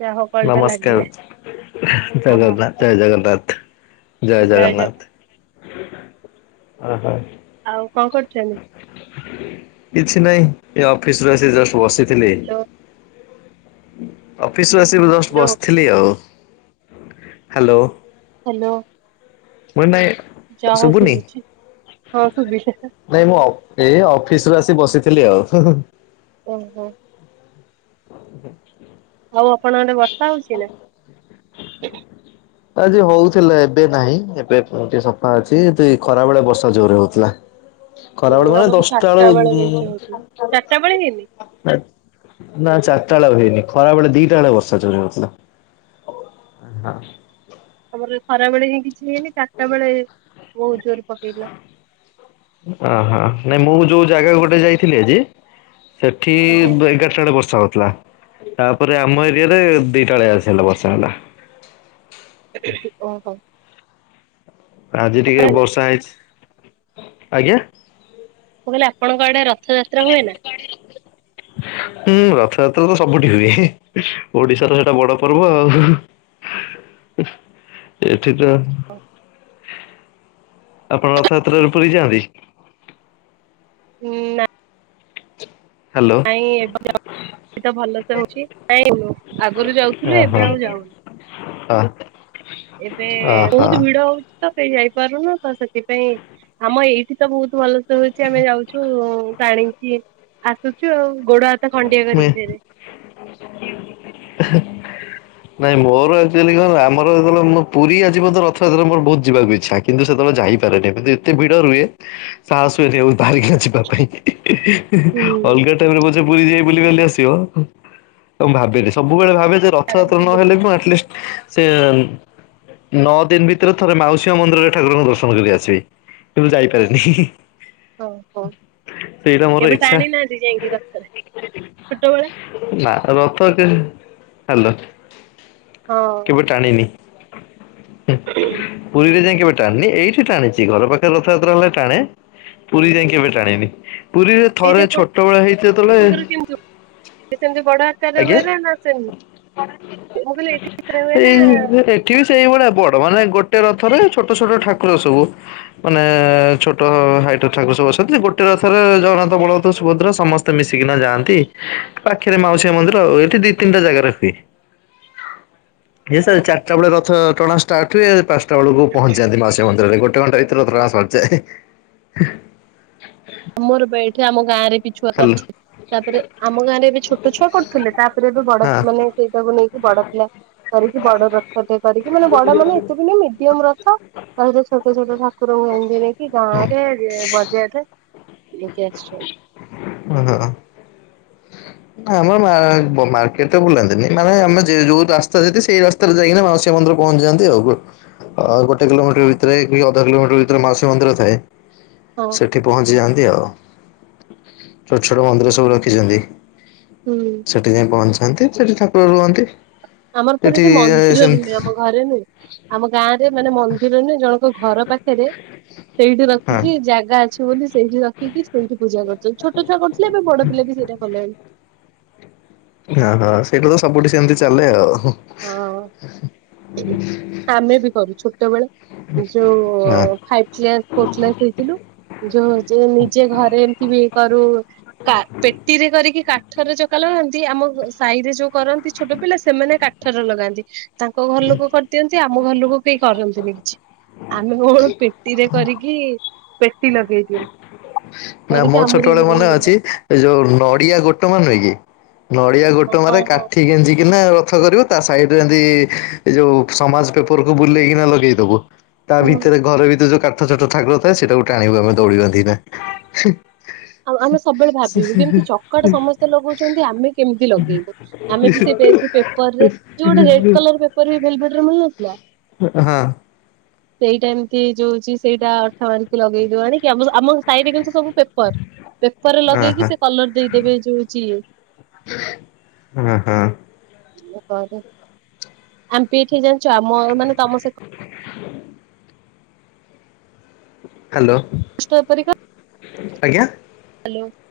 ଯାହା ହଉ କଲ୍ ଟା ନମସ୍କାର ଲାଗିଲା ଜୟ ଜଗନ୍ନାଥ ନମସ୍କାର ଜୟ ଜଗନ୍ନାଥ। ଜୟ ଜଗନ୍ନାଥ। [inaudible] ଉଁ ହୁଁ। ଆଉ କଣ କରୁଚନ୍ତି? କିଛି ନାହିଁ ଏ ଅଫିସ ରୁ ଆସି ଜଷ୍ଟ ବସିଥିଲି। ହ୍ୟାଲୋ ଅଫିସ୍ ରୁ ଆସି ଜଷ୍ଟ ହ୍ୟାଲୋ ବସିଥିଲି ଆଉ। ହ୍ୟାଲୋ। ହ୍ୟାଲୋ। ଯାହା [unintelligible] ହଉ ଶୁଭୁନି? ଶୁଭୁଛି ହଁ ଶୁଭିଲା। ନାଇଁ ମୁଁ ଅଫ୍ ଏ ଅଫିସ ରୁ ଆସି ଏମିତି ବସିଥିଲି ଆଉ। ଉଁ ହୁଁ। [inaudible] ଆଉ ଆପଣଙ୍କ ଆଡେ ବର୍ଷା ହଉଛି ଏଇନା? ଆଜି ହଉଥିଲା ଏବେ ନାହିଁ। ଏବେ ସଫା ଅଛି ଦୁ ଖରା ବେଳେ ବର୍ଷା ଜୋର ହଉଥିଲା। ଖରା ହୁଁ ବେଳୁ ମାନେ ଆମର ଦଶଟା ଚାରିଟା ବେଳୁ ବେଳେ ନା ମେଞ୍ଚେ ହଉଥିଲା। ଚାରିଟା ବେଳେ ହେଇନି ବେଳେ ଆଉ ହେଇନି। ଖରା ବେଳେ ଦିଟା ବେଳେ ବର୍ଷା ଜୋରେ ହଉଥିଲା। ହଁ। ଆମର ଖରା ବେଳେ ହିଁ କିଛି ହେଇନି। ଚାରିଟା ବେଳେ ବହୁତ୍ ଜୋର ପକେଇଥିଲା। ଅ ହଁ, ନାଇଁ ମୁଁ ଯୋଉ ଜାଗା କୁ ଗୋଟେ ଯାଇଥିଲି ଆଜି ସେଠି ଆଜ୍ଞା ଏଗାରଟା ବେଳେ ବର୍ଷା ହଉଥିଲା। ତାପରେ ଆମ ଏରିଆ ରେ ଦିଟା ବେଳିଆ ଆସିଗଲା ବର୍ଷା ହେଲା। ଓହୋ। ଆଜି ଟିକେ ହେଲା ବର୍ଷା ହେଇଚି। ଆଜ୍ଞା? ମୁଁ କହିଲେ ଆପଣଙ୍କ ଆଡେ ରଥଯାତ୍ରା ହୁଏ ନା? ହୁଁ ରଥଯାତ୍ରା ତ ସବୁଠି ହୁଏ। ଓଡିଶାର ସେଟା ବଡ ପର୍ବ ଆଉ। ଏଠିତ [unintelligible] ଆପଣ ରଥଯାତ୍ରା ରେ ପୁରୀ ଯାଆନ୍ତି? ନା। ହ୍ୟାଲୋ ନାଇଁ। [unintelligible] ଏଠିତ ଭଲ ସେ ହଉଚ। ନାଇଁ, ଆଗରୁ ଯାଉଥିଲୁ ଓହୋ ଏବେ ଆଉ ଯାଉନୁ। [unintelligible] ଏବେ ବହୁତ ଭିଡ ଓହୋ। ହଉଚି। ତ କେହି ଯାଇପାରୁନୁ। ତ ସେଥିପାଇଁ ଆମ ଏଇଠି ତ ବହୁତ ଭଲସେ ହଉଛି ଆମେ ଯାଉଛୁ ଟାଣିକି ଆସୁଛୁ ଆଉ। ଗୋଡ ହାତ ଖଣ୍ଡିଆ କରିକି ଫେରେ। [inaudible] ନାଇଁ ମୋର ଆକ୍ଚୁଲି କ ଆମ ଯେତେବେଳେ ପୁରୀ ଆ ଯିବ ତ ରଥଯାତ୍ରା ମୋର ବହୁତ ଯିବାକୁ ଇଚ୍ଛା ସେତେବେଳେ ଖାଇପନି ଏତେ ଭିଡରେ ସାହସ ହୁଏ ନି। ବାହାରିକିନା ଯିବା ପାଇଁ ହୁଁ ଅଲଗା ଟାଇମରେ କି ଆସିବ ଭାବେନି ସବୁବେଳେ ଭାବେ ରଥଯାତ୍ରା ଆରାମସେ ବୁଲୁ ନହେଲେ ଆଟଲିଷ୍ଟ ସେ ନଅ ଦିନ ଭିତରେ ଥରେ ମାଉସୀଆ ମନ୍ଦିରରେ ଠାକୁରଙ୍କୁ ଦର୍ଶନ କରି ଆସିବେ କିନ୍ତୁ ଯାଇପାରେନି। ଓ ହୋ ସେଇଟା ମୋର କେବେ ଇଚ୍ଛା ଟାଣି ନାହାନ୍ତି ଯାଇକି ରଥରେ? ଛୋଟବେଳେ ନା ରଥ କେ ହାଲୋ। ହଁ କେବେ ଟାଣିନି ପୁରୀରେ ଯାଇ କେବେ ଟାଣିନି ଏଇଠି ଟାଣିଛି ଘର ପାଖରେ ରଥଯାତ୍ରା ହେଲେ ଟାଣେ ପୁରୀ ଯାଇକି କେବେ ଟାଣିନି? ପୁରୀରେ ଏଇଠି ଥରେ ଛୋଟବେଳେ ହେଇଥିଲେ କେମିତି ସେମିତି ବଡ ଆକାର ହୁଏ ନା ନା ସେମିତି? ମୁଁ କହିଲି ଏଠି ହୁଏ ନା ସେଇ ଏଠି ସେଇ ଭଳିଆ ବଡ ମାନେ ଗୋଟେ ରଥରେ ଛୋଟ ଛୋଟ ଠାକୁର ସବୁ ମାନେ ଛୋଟ ହାଇଟ ଠାରୁ ସବୁ ଅଛନ୍ତି ଗୋଟେ ରଥରେ ଜଗନ୍ନାଥ ବଳଭଦ୍ର ସୁଭଦ୍ରା ସମସ୍ତେ ମିଶିକିନା ଯାଆନ୍ତି ପାଖରେ ମାଉସୀ ମନ୍ଦିର ଆଉ ଏଇଠି ଦି ତିନିଟା ଜାଗାରେ ହୁଏ। ଏ ସାର୍ ଚାରିଟା ବେଳେ ରଥ ଟଣା ଷ୍ଟାର୍ଟ ହୁଏ ପା ସେ ବେଳକୁ ପହଞ୍ଚି ଯାନ୍ତି ମାସ ମନ୍ଦିରରେ ଗୋଟେ ଘଣ୍ଟା ଭିତରେ ତାସ ସୂଚାଏ। ମୋର ବେଠି ଆମ ଗାଁରେ ବି ଛୁଆ କରି ଅଛି। ତାପରେ ଆମ ଗାଁ ରେ ଏବେ ଛୋଟ ଛୁଆ କରୁଥିଲେ ତାପରେ ଏବେ ବଡ ମାନେ ସେଇଟାକୁ ନେଇକି ବଡ ପିଲା କରିକି ବଡ ରଥ ଟେ କରିକି ମାନେ ବଡ ମାନେ ଏତେ ବି ନହଁ ମିଡିୟମ ରଥ। କହିଲ ଛୋଟ ଛୋଟ ଠାକୁରଙ୍କୁ ଏମିତି ନେଇକି ଗାଁରେ ବଜେଇ ନେଇକି ଆସିଛନ୍ତି। ଆମ ମାର୍କେଟ ତ ବୁଲାନ୍ତିନି ମାନେ ଆମେ ଯୋଉ ରାସ୍ତା ସେ ସେଇ ରାସ୍ତାରେ ଯାଇକି ମାଉସୀ ମନ୍ଦିର ପହଞ୍ଚିଯାଆନ୍ତି ଆଉ ଗୋଟେ କିଲୋମିଟର ଭିତରେ କି ଅଧା କିଲୋମିଟର ଭିତରେ ମାଉସୀ ମନ୍ଦିର ଥାଏ। ହଁ ସେଠି ପହଞ୍ଚି ଯାଆନ୍ତି ଆଉ ଛୋଟ ଛୋଟ ମନ୍ଦିର ସବୁ ରଖିଛନ୍ତି। ହୁଁ ସେଠି ଯାଇ ପଞ୍ଚନ୍ତି ସେଠି ଠାକୁର ରୁହନ୍ତି। ଆମର ରେ ଏଠି ମନ୍ଦିର ସେମତି ନୁହେଁ ଆମ ଘରେ ନୁହେଁ ଆମ ଗାଁରେ ମାନେ ମନ୍ଦିର ନୁହେଁ ଜଣ ଘର ପାଖରେ ସେଇଠି ହଁ ରଖିକି ଜାଗା ଅଛି ବୋଲି ସେଇଠି ରଖିକି ସେଇଠି ପୂଜା କରିଛନ୍ତି ଛୋଟ ଛୁଆ କରିଥିଲେ ଏବେ ବଡ଼ ପିଲା ବି ସେଇଟା କଲେଣି। ଓହୋ ସେଇଟା ତ ସବୁଠି ସେମିତି ଚାଲେ ଆଉ। ହଁ ଆମେ ବି କରୁ ଛୋଟବେଳେ। ଏଇ ଯୋଉ ହଁ। [unintelligible] ଯୋଉ ଯେ ନିଜେ ଘରେ ଏମତି ବି କରୁ ପେଟିରେ କରିକି କା ଠରେ ଚକା ଲଗାନ୍ତି ଆମ ସାହି ରେ ଯୋଉ କରନ୍ତି ଛୋଟ ପିଲା ସେମାନେ କା ର ଲଗାନ୍ତି ତାଙ୍କ ଘର ଲୋକ କରିଦିଅନ୍ତି ଆମ ଘର ଲୋକ କେହି କରନ୍ତିନି କିଛି। ଆମେ ପେଟିରେ କରିକି ପେଟି ଲଗେଇ ଦଉ। ନା ମୋ ଛୋଟବେଳେ ମାନେ ଅଛି ଏ ଯୋଉ ନଡିଆ ଗୋଟେ ମୁଇ କି ନଡିଆ ଗୋଟେ ମାରେ ହଁ ହଁ କାଠି ଗାଞ୍ଜିିକିନା ରଥ କରିବ ତା ସାଇଡ ଯେମତି ଏ ଯୋଉ ସମାଜ ପେପରକୁ ବୁଲେଇକିନା ଲଗେଇଦବ। ତା ହଁ ଭିତରେ ଘରେ ଭିତ ଯୋଉ କାଠ ଛୋଟ ଠାରୁ ଥାଏ ସେଟାକୁ ଟାଣିବୁ ଆମେ ଦୌଡ ବନେଇ କିନା। ଆଉ ଆମେ ସବୁବେଳେ ଭାବିବୁ କେମିତି ଚକାଟା ସମସ୍ତେ ଲଗଉଛନ୍ତି ଆମେ କେମିତି ଲଗେଇବୁ ଆମେ ବି ସେ ପେପରରେ ଯୋଉ ଗୋଟେ ରେଡ କଲର ପେପର ବି ଭେଲଡରେ ମିଳନଥିଲା। ହଁ। ସେଇଟା ଏମିତି ଯୋଉଚଛି ସେଇଟା ଅଠା ମାରିକି ଲଗେଇଦବା କି ଆମ ସାଇଡରେ କିୁ ସବୁ ପେପର। ପେପରରେ ହଁ ଲଗେଇକି ସେ କଲର ଦେଇଦେବେ ଯୋଉ ଯିଏ। ଓ ହୋ। ରେ ଆମ ପେଇ ଏଠି ଜାଣିଛ ଆମ ମାନେ ତମ ସେ ହ୍ୟାଲୋ। [unintelligible] ଆଜ୍ଞା ହ୍ୟାଲୋ।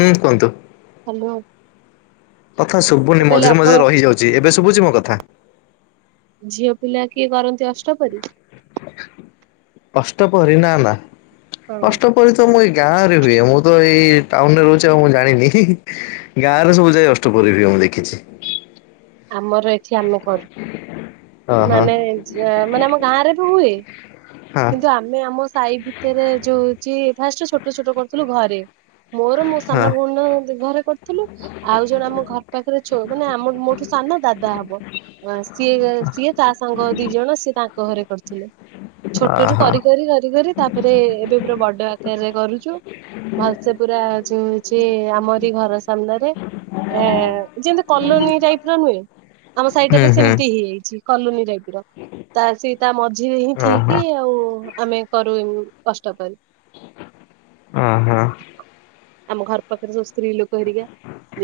ହୁଁ କୁହନ୍ତୁ। ହ୍ୟାଲୋ। କଥା ମୁଁ ଶୁଭୁନି କହିଲି ମଝିରେ ଆପଣ ମଝିରେ ରହିଯାଉଛି ଏବେ ଶୁଭୁଛି ମୋ କଥା? ଝିଅ ପିଲା କିଏ କରନ୍ତି ଅଷ୍ଟ ପରି ଅଷ୍ଟ ପ୍ରହରୀ ନା ନା। ହଁ ଅଷ୍ଟ ପହରୀ ମୁଁ ତ ଏଇ ଗାଁ ରେ ହୁଏ ମୁଁ ତ ଏଇ ଟାଉନରେ ରହୁଛି ଆଉ ମୁଁ ଜାଣିନି। ଗାଁରେ ସବୁ ଯାଇ ଅଷ୍ଟ ପହରୀ ହୁଏ ମୁଁ ଦେଖିଛି। ଆମର ଏଠି ଆମେ କରୁ। ଅହ ମାନେ ମାନେ ଆମ ଗାଁ ରେ ବି ହୁଏ। ହଁ। କିନ୍ତୁ ଆମେ ଆମ ସାହି ଭିତରେ ଯୋଉ ହଉଚି ଫାଷ୍ଟ ଛୋଟ ଛୋଟ କରୁଥିଲୁ ଘରେ। ମୋର ମୋ ସାନ ହଁ ଭଉଣୀର ଘରେ କରିଥିଲୁ। ଆଉ ଜଣେ ଆମ ଘର ପାଖରେ ଛୋ ମାନେ ଆମ ମୋଠୁ ସାନଦାଦା ହବ ସିଏ ସିଏ ତା ସାଙ୍ଗ ଦି ଜଣ ସିଏ ତାଙ୍କ ଘରେ କରିଥିଲେ। ଛୋଟରୁ ଅହ କରି କରି କରି କରି ତାପରେ ଏବେ ପୁରା ବଡ ଆକାରରେ କରୁଛୁ। ଭଲସେ ପୁରା ଯୋଉ ହଉଛି ଆମରି ଘର ସାମ୍ନାରେ। ଏ ଯେମତି କଲୋନୀ ଟାଇପର ନୁହେଁ? ଆମ ସାଇଟା ହୁଁ ବି ହୁଁ ସେମିତି ହେଇଯାଇଛି କଲୋନୀ ଟାଇପ ତା ସେ ତା ମଝିରେ ହିଁ ଅହ ଠିକି ଆଉ ଆମେ କରୁ ଅଷ୍ଟ ପହରୀ। ଅ ହଁ। ଆମ ଘର ପାଖରେ ସବୁ ସ୍ତ୍ରୀଲୋକ ହେରିକା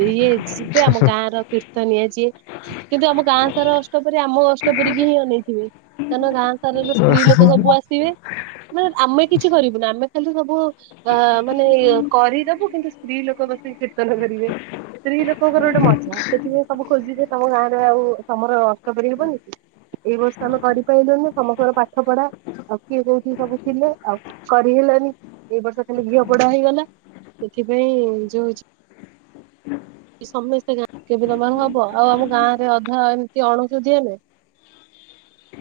ଇଏ ଯିବେ ଆମ ଗାଁର ତୀର୍ଥ କିନ୍ତୁ ଆମ ଗାଁ ସାରା ଅଷ୍ଟ ପରି ଆମ ଅଷ୍ଟ ପରିକି ହିଁ ଅନେଇଥିବେ। କାରନ ଗାଁ ସାରାର ସ୍ତ୍ରୀଲୋକ ସବୁ ଆସିବେ ମାନେ ଆମେ କିଛି କରିବୁନି। ଆମେ ଖାଲି ସବୁ ଅ ମାନେ କରିଦବୁ କିନ୍ତୁ ସ୍ତ୍ରୀଲୋକ କୀର୍ତ୍ତନ କରିବେ। ସ୍ତ୍ରୀଲୋକଙ୍କର ଗୋଟେ ମଜା ସେଥିପାଇଁ ସବୁ ଖୋଜିବେ ତମ ଗାଁ ଆଉ ତମର ଅଷ୍ଟ ପରି ହବନି କି? ଏଇ ବର୍ଷ ଆମେ କରିପାଇଲୁନି ସମସ୍ତଙ୍କର ପାଠପଢା ଆଉ କିଏ କୋଉଠ ସବୁ ଥିଲେ ଆଉ କରିହେଲାନି। ଏଇ ବର୍ଷ ଖାଲି ଘିଅ ପୋଡା ହେଇଗଲା। ସେଥିପାଇଁ ଯୋଉ ହଉଛି ସମସ୍ତେ [unintelligible] ହବ ଆଉ ଆମ ଗାଁରେ ଅଧା ଏମିତି ଅଣଷୁଧିଆ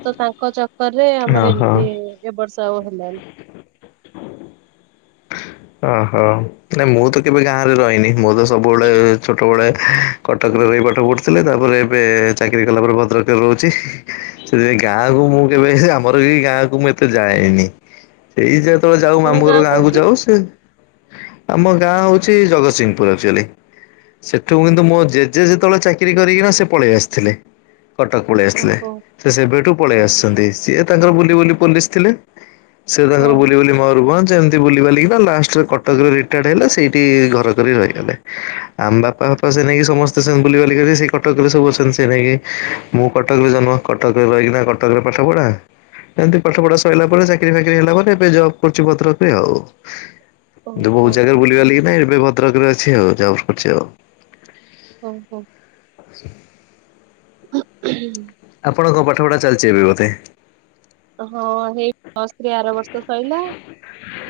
ତ ତାଙ୍କ ଚକ୍କରରେ ଆମର ଅହ ଏମତି ଏ ବର୍ଷ ଆଉ ହେ [unintelligible] ଓହୋ ନାଇ ମୁଁ ତ କେବେ ଗାଁରେ ରହିନି ମୁଁ ତ ସବୁବେଳେ ଛୋଟବେଳେ କଟକରେ ରହି ପାଠ ପଢୁଥିଲେ ତାପରେ ଏବେ ଚାକିରି କଲା ପରେ ଭଦ୍ରକରେ ରହୁଛି। ସେଥିପାଇଁ ଗାଁକୁ ମୁଁ କେବେ ଆମର ବି ଗାଁକୁ ମୁଁ ଏତେ ଯାଏନି। ସେଇ କେତେବେଳେ ଯାଉ ଆପଣଙ୍କ ମାମୁଘର ଗାଁ ଗାଁକୁ କୋଉଠି? ଯାଉ ସେ ଆମ ଗାଁ ହଉଛି ଜଗତସିଂହପୁର ଆଚୁଆଲି। ସେଠୁ କିନ୍ତୁ ମୋ ଜେଜେ ଯେତେବେଳେ ଚାକିରି କରିକିନା ସେ ପଳେଇ ଆସିଥିଲେ। କଟକ ପଳେଇ ଆସିଲଥିଲେ। ଓହୋ ସେ ସେବେଠୁ ପଳେଇ ହଁ ଆସିଛନ୍ତି। ସିଏ ତାଙ୍କର ବୁଲିବୁଲି ପୋଲିସ ଥିଲେ। ସେ ତାଙ୍କର ହଁ। ବୁଲିବୁଲି ମୟୁରଭଞ୍ଜ ଏମିତି ବୁଲିିବାଲିକି ଲାଷ୍ଟ କଟକରେ ରିଟାଡ ହେଲେ ସେଇଠି ଘର କରି ରହିଗଲେ। ଆମ ବାପା ଫାପା ସେ ନେଇକି ସମସ୍ତେ ସେ କଟକରେ ସବୁ ଅଛନ୍ତି ସେ ନେଇକି ମୁଁ କଟକରେ ଜନ୍ମ, କଟକରେ ରହିକିନା କଟକରେ ପାଠପଢା। ଏମତି ପାଠପଢା ସଇଲା ପରେ ଚାକିରି ଫାକିରି ହେଲା ପରେ ଏବେ ଜବ୍ କରୁଛି ଭଦ୍ରକରେ ଆଉ। ବହୁତ ଓହୋ ଜାଗାରେ ବୁଲିବାଲି କି ନାଇଁକିନା ଏବେ ଭଦ୍ରକରେ ଅଛି। ଆଉ ଜବ କରୁଛି ଆଉ। ହଉ ହଉ। ଆ [inaudible] [inaudible] ହ ହ [inaudible] ଆପଣଙ୍କ ପାଠପଢ଼ା ଚାଲିଛି ଏବେ ବୋଧେ? ହଁ ହେଇ ପ୍ଲସ ଥ୍ରୀ ଆର ବର୍ଷ ସଇଲା।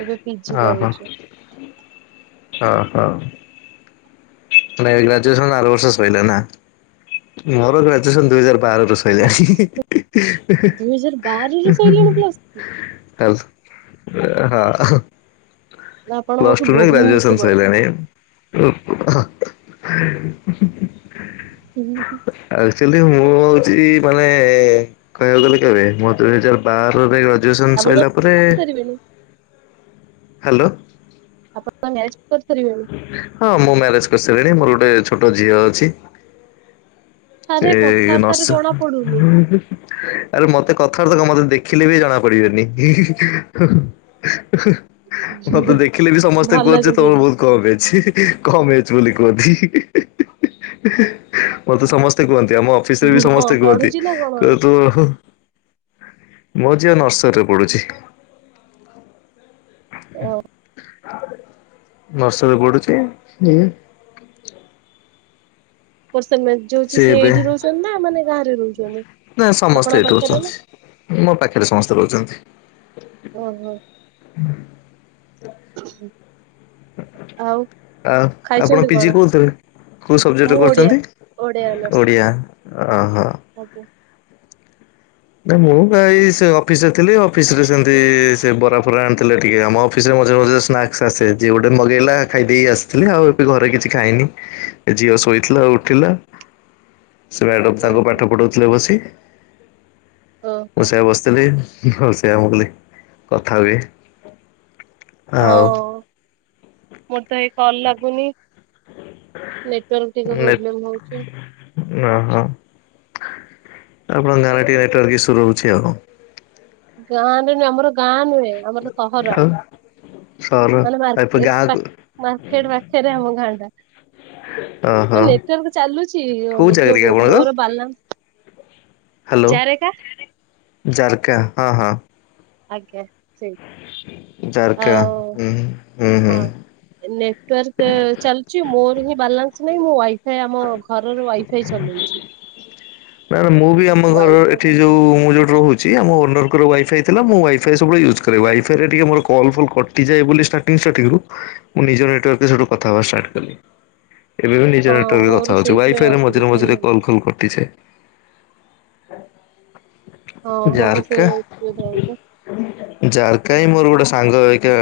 ଏବେ ପିଜି କରୁଚି। ହ ହ ଏ ଗ୍ରାଜୁଏସନ୍ ଆର ବର୍ଷ ସଇଲା ନା ମୋର ଗ୍ରାଜୁଏଶନ ଦୁଇ ହଜ ବାରରୁ ଶଇଲାଣି ଦୁଇ ହଜାର ବାରରେ ସଇଲାଣି ପ୍ଲସ ଥ୍ରୀ ହ [unintelligible] ହଁ ନା [inaudible] ଆପଣ ମୋଠୁ ପ୍ଲସ ଟୁରେ ବହୁତ ଗ୍ରାଜୁଏସନ ବଡ। ସରିଲାଣି ହା [unintelligible] ଆଚଲି ମୁ ମୁଁ ହଉଛି ମାନେ କହିବାକୁ ଗଲେ କେବେ ମୁଁ ଦୁଇ ହଜାର ବାରରେ ର ଗ୍ରାଜୁଏସନ୍ ଆପଣ ତ ସରିଲା ପରେ କରିପାରିବେନି ହ୍ୟାଲୋ ଆପଣ କଣ ମ୍ୟାରେଜ? କରିପାରିବେନି ହଁ ମୁଁ ମ୍ୟାରେଜ କରିସାରିଲିଣି ମୋର ଗୋଟେ ଛୋଟ ଝିଅ ଅଛି ଆରେ ଏଇ ନସ କଥାବାର୍ତ୍ତାରେ ଜଣା ପଡୁନି। ଆରେ ମତେ କଥା କଥାରେ ତ କ ମତେ ଦେଖିଲେ ବି ଜଣା ପଡିବେନି ହିଁ ହିଁ ହୋ ହୋ ମତେ ଦେଖିଲେ ବି ସମସ୍ତେ ଭଲ କହୁଛ କିନ୍ତୁ ତମର ଏଇଟା ବହୁତ ଏଜ୍ କମ୍ ଏଜ୍ ବୋଲି କୁହନ୍ତି ମତେ ସମସ୍ତେ କୁହନ୍ତି ଆମ ଅଫିସରେ ବି ହଁ ସମସ୍ତେ କୁହନ୍ତି ପଢୁଛି ନା କଣ କୁହତୁ ମୋ ଝିଅ ନର୍ସରୀରେ ପଡୁଛି। ଓ ନସରି ପଡୁଛି। ହୁ ପ ର ସେମାନେ ଯୋଉଚ ସେ ଏଇଠି ରହୁଛନ୍ତି ନା ମାନେ ଗାଁରେ ରହୁଛନ୍ତି। ନାଇ ସମସ୍ତେ ଆପଣଙ୍କ ଏଇଠି ପାଖରେ ନା ରହୁଛନ୍ତି ମୋ ପାଖରେ ସମସ୍ତେ ରହୁଛନ୍ତି। ଓହୋ ହୁଁ ଆଉ ଆଉ ଆପଣ ଖାଇଛନ୍ତି ପିଜି କଣ? କୋଉଥିରେ? କୋଉ ସବଜେକ୍ଟରେ ମୁଁ ଓଡିଆ କରୁଛନ୍ତି ଓଡିଆ ଅନର୍ସ ଓଡିଆ ଓହୋ। ଆଜ୍ଞା ନା ମୁଁ ଏଇ ସେ ଅଫିସ ରେ ଥିଲି ଅଫିସ ରେ ସେମିତି ସେ ବରା ଫରା ଆଣିଥିଲେ ଟିକେ ଆମ ଅଫିସରେ ମଝିରେ ମଝିରେ ସ୍ନାକ୍ସ୍ ଆସେ ଯିଏ ଗୋଟେ ମଗେଇଲା ଖାଇଦେଇକ ଆସିଥିଲେ ଆଉ ଏବେ ଘରେ କିଛି ଖାଇନିି ଝିଅ ଶୋଇଥିଲା ଉଠିଲା [inaudible] ସେ ମ୍ୟାଡ଼ମ୍ ତାଙ୍କୁ ଓହୋ ପାଠ ପଢ଼ଉଥିଲେ ବସି ଓହୋ ମୁଁ ସେଆ ବସିଥିଲି ହ ସେଆ ମୁ କଲି କଥା ହୁଏ ହଁ ଆଉ ମୋର ତ ଏଇ କଲ ଲାଗୁନି ନେଟୱାର୍କ ଟିକେ ନେ ପ୍ରୋବ୍ଲେମ୍ ହଉଛି ଓହୋ ଆପଣଙ୍କ ଗାଁ ନେଟାର୍କ ଇସୁ ରହୁଛି ଆଉ ଗାଁରେ ନୁହେଁ ଆମର ଗାଁ ନୁହେଁ ଆମର ସହର ଆଉ ସହର ମାନେ ମାର୍କେଟ ଗାଁକୁ ପାଖ ମାର୍କେଟ ପାଖରେ ଆମ ଗାଁ ଟା ଓହୋ ହ ନେଟୱାର୍କ ଚାଲୁଛି କୋଉ ଜାଗାରେ କି ଯୋଉ ଆପଣଙ୍କ? ମୋର ବାଲାନ୍ସ ହ୍ୟାଲୋ ଜାରେକା ଜାରକା ହଁ ହଁ ଆଜ୍ଞା ସେଇ ଜାରକା ହୁଁ ହୁଁ ହଁ ହୁଁ। ନେଟୱାର୍କ ଚାଲଛି ମୋର ହିଁ ବାଲା କିଛିନାଇଁ ମୁଁ ୱାଇଫାଇ ଆମ ଘରର ୱାଇଫାଇ ଚଲାଉଛି ନା ମୁଁ ବି ଆମ ଘର ଏଠି ଯୋଉ ମୁଁ ଯୋଉଠି ରହୁଛି ଆ ମୋ ଓନରଙ୍କ ୱାଇଫାଇ ଥିଲାଁ ୱାଇ ଫାଇ ସବୁ ୟୁଜ୍ କରେ ୱାଇଫ ରେ ଟିକେ ମୋର କଲ ଫଲ କଟିଯାଏ ବୋଲି ଷ୍ଟାର୍ଟିଂ ଷ୍ଟାର୍ଟିଂ ମୁଁ ନିଜ ନେଟୱାର୍କଟୁ କଥା ହେବାଷ୍ଟାଟ କଲି ଏବେ ବି ନିଜ ହଁ ନେଟାର୍କରେ ମୋର କଥା ହଉଛି ସେଇଥିପାଇଁ ୱାଇଫାଇ ରେ ମଝିରେ ଅସୁବିଧା ହିଁ ମଝରେ କଲ୍ ହଉଛି। କଲ କଟି ଯାଏ ହଁ ମୋର ବା ସେଇ ଜାରକା ଅସୁବିଧା ହଉଛି ଜାରକା ହିଁ ମୋର ଗୋଟେ ସାଙ୍ଗ ହେଇକା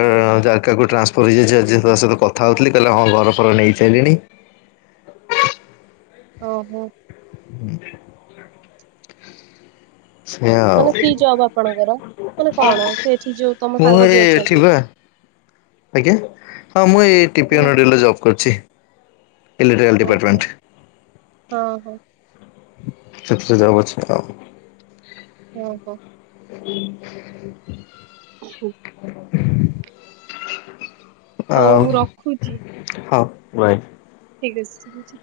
ଜାରକା କୁ ଟ୍ରାନ୍ସଫର୍ ହେଇଯାଇଛି ଆଜି ତା ସହିତ କଥା ହେଉଥିଲି କହିଲେ ହଁ ଘର ଫର ନେଇଶାରିଲିଣି [inaudible] [unintelligible] ସେଇଆ ଆଉ। ମାନେ କି ଜବ ଆପଣଙ୍କର ମାନେ କଣ ସେ ଏଠି ଯୋଉ ତମ ମୁଁ ସାଙ୍ଗ ଏଇ ବି ଅଛନ୍ତି ଏଠି ବା ଆଜ୍ଞା ହଁ ମୁଁ ଏଇ ଟିପି ମାନେ ଆ ରେ ଜବ୍ କରୁଛି ଇଲେକ୍ଟ୍ରିକଲ ହଁ ହଁ ଡିପାର୍ଟମେଣ୍ଟ। ହଁ ହଁ ସେଥି ଯବ୍ ଅଛିତ? ଓ ହୋ। ହ ହଉ ଆଉ ମୁଁ ରଖୁଛି ହଁ ବାଏ। ଠିକ୍ ଅଛି ଠିକ ଅଛି।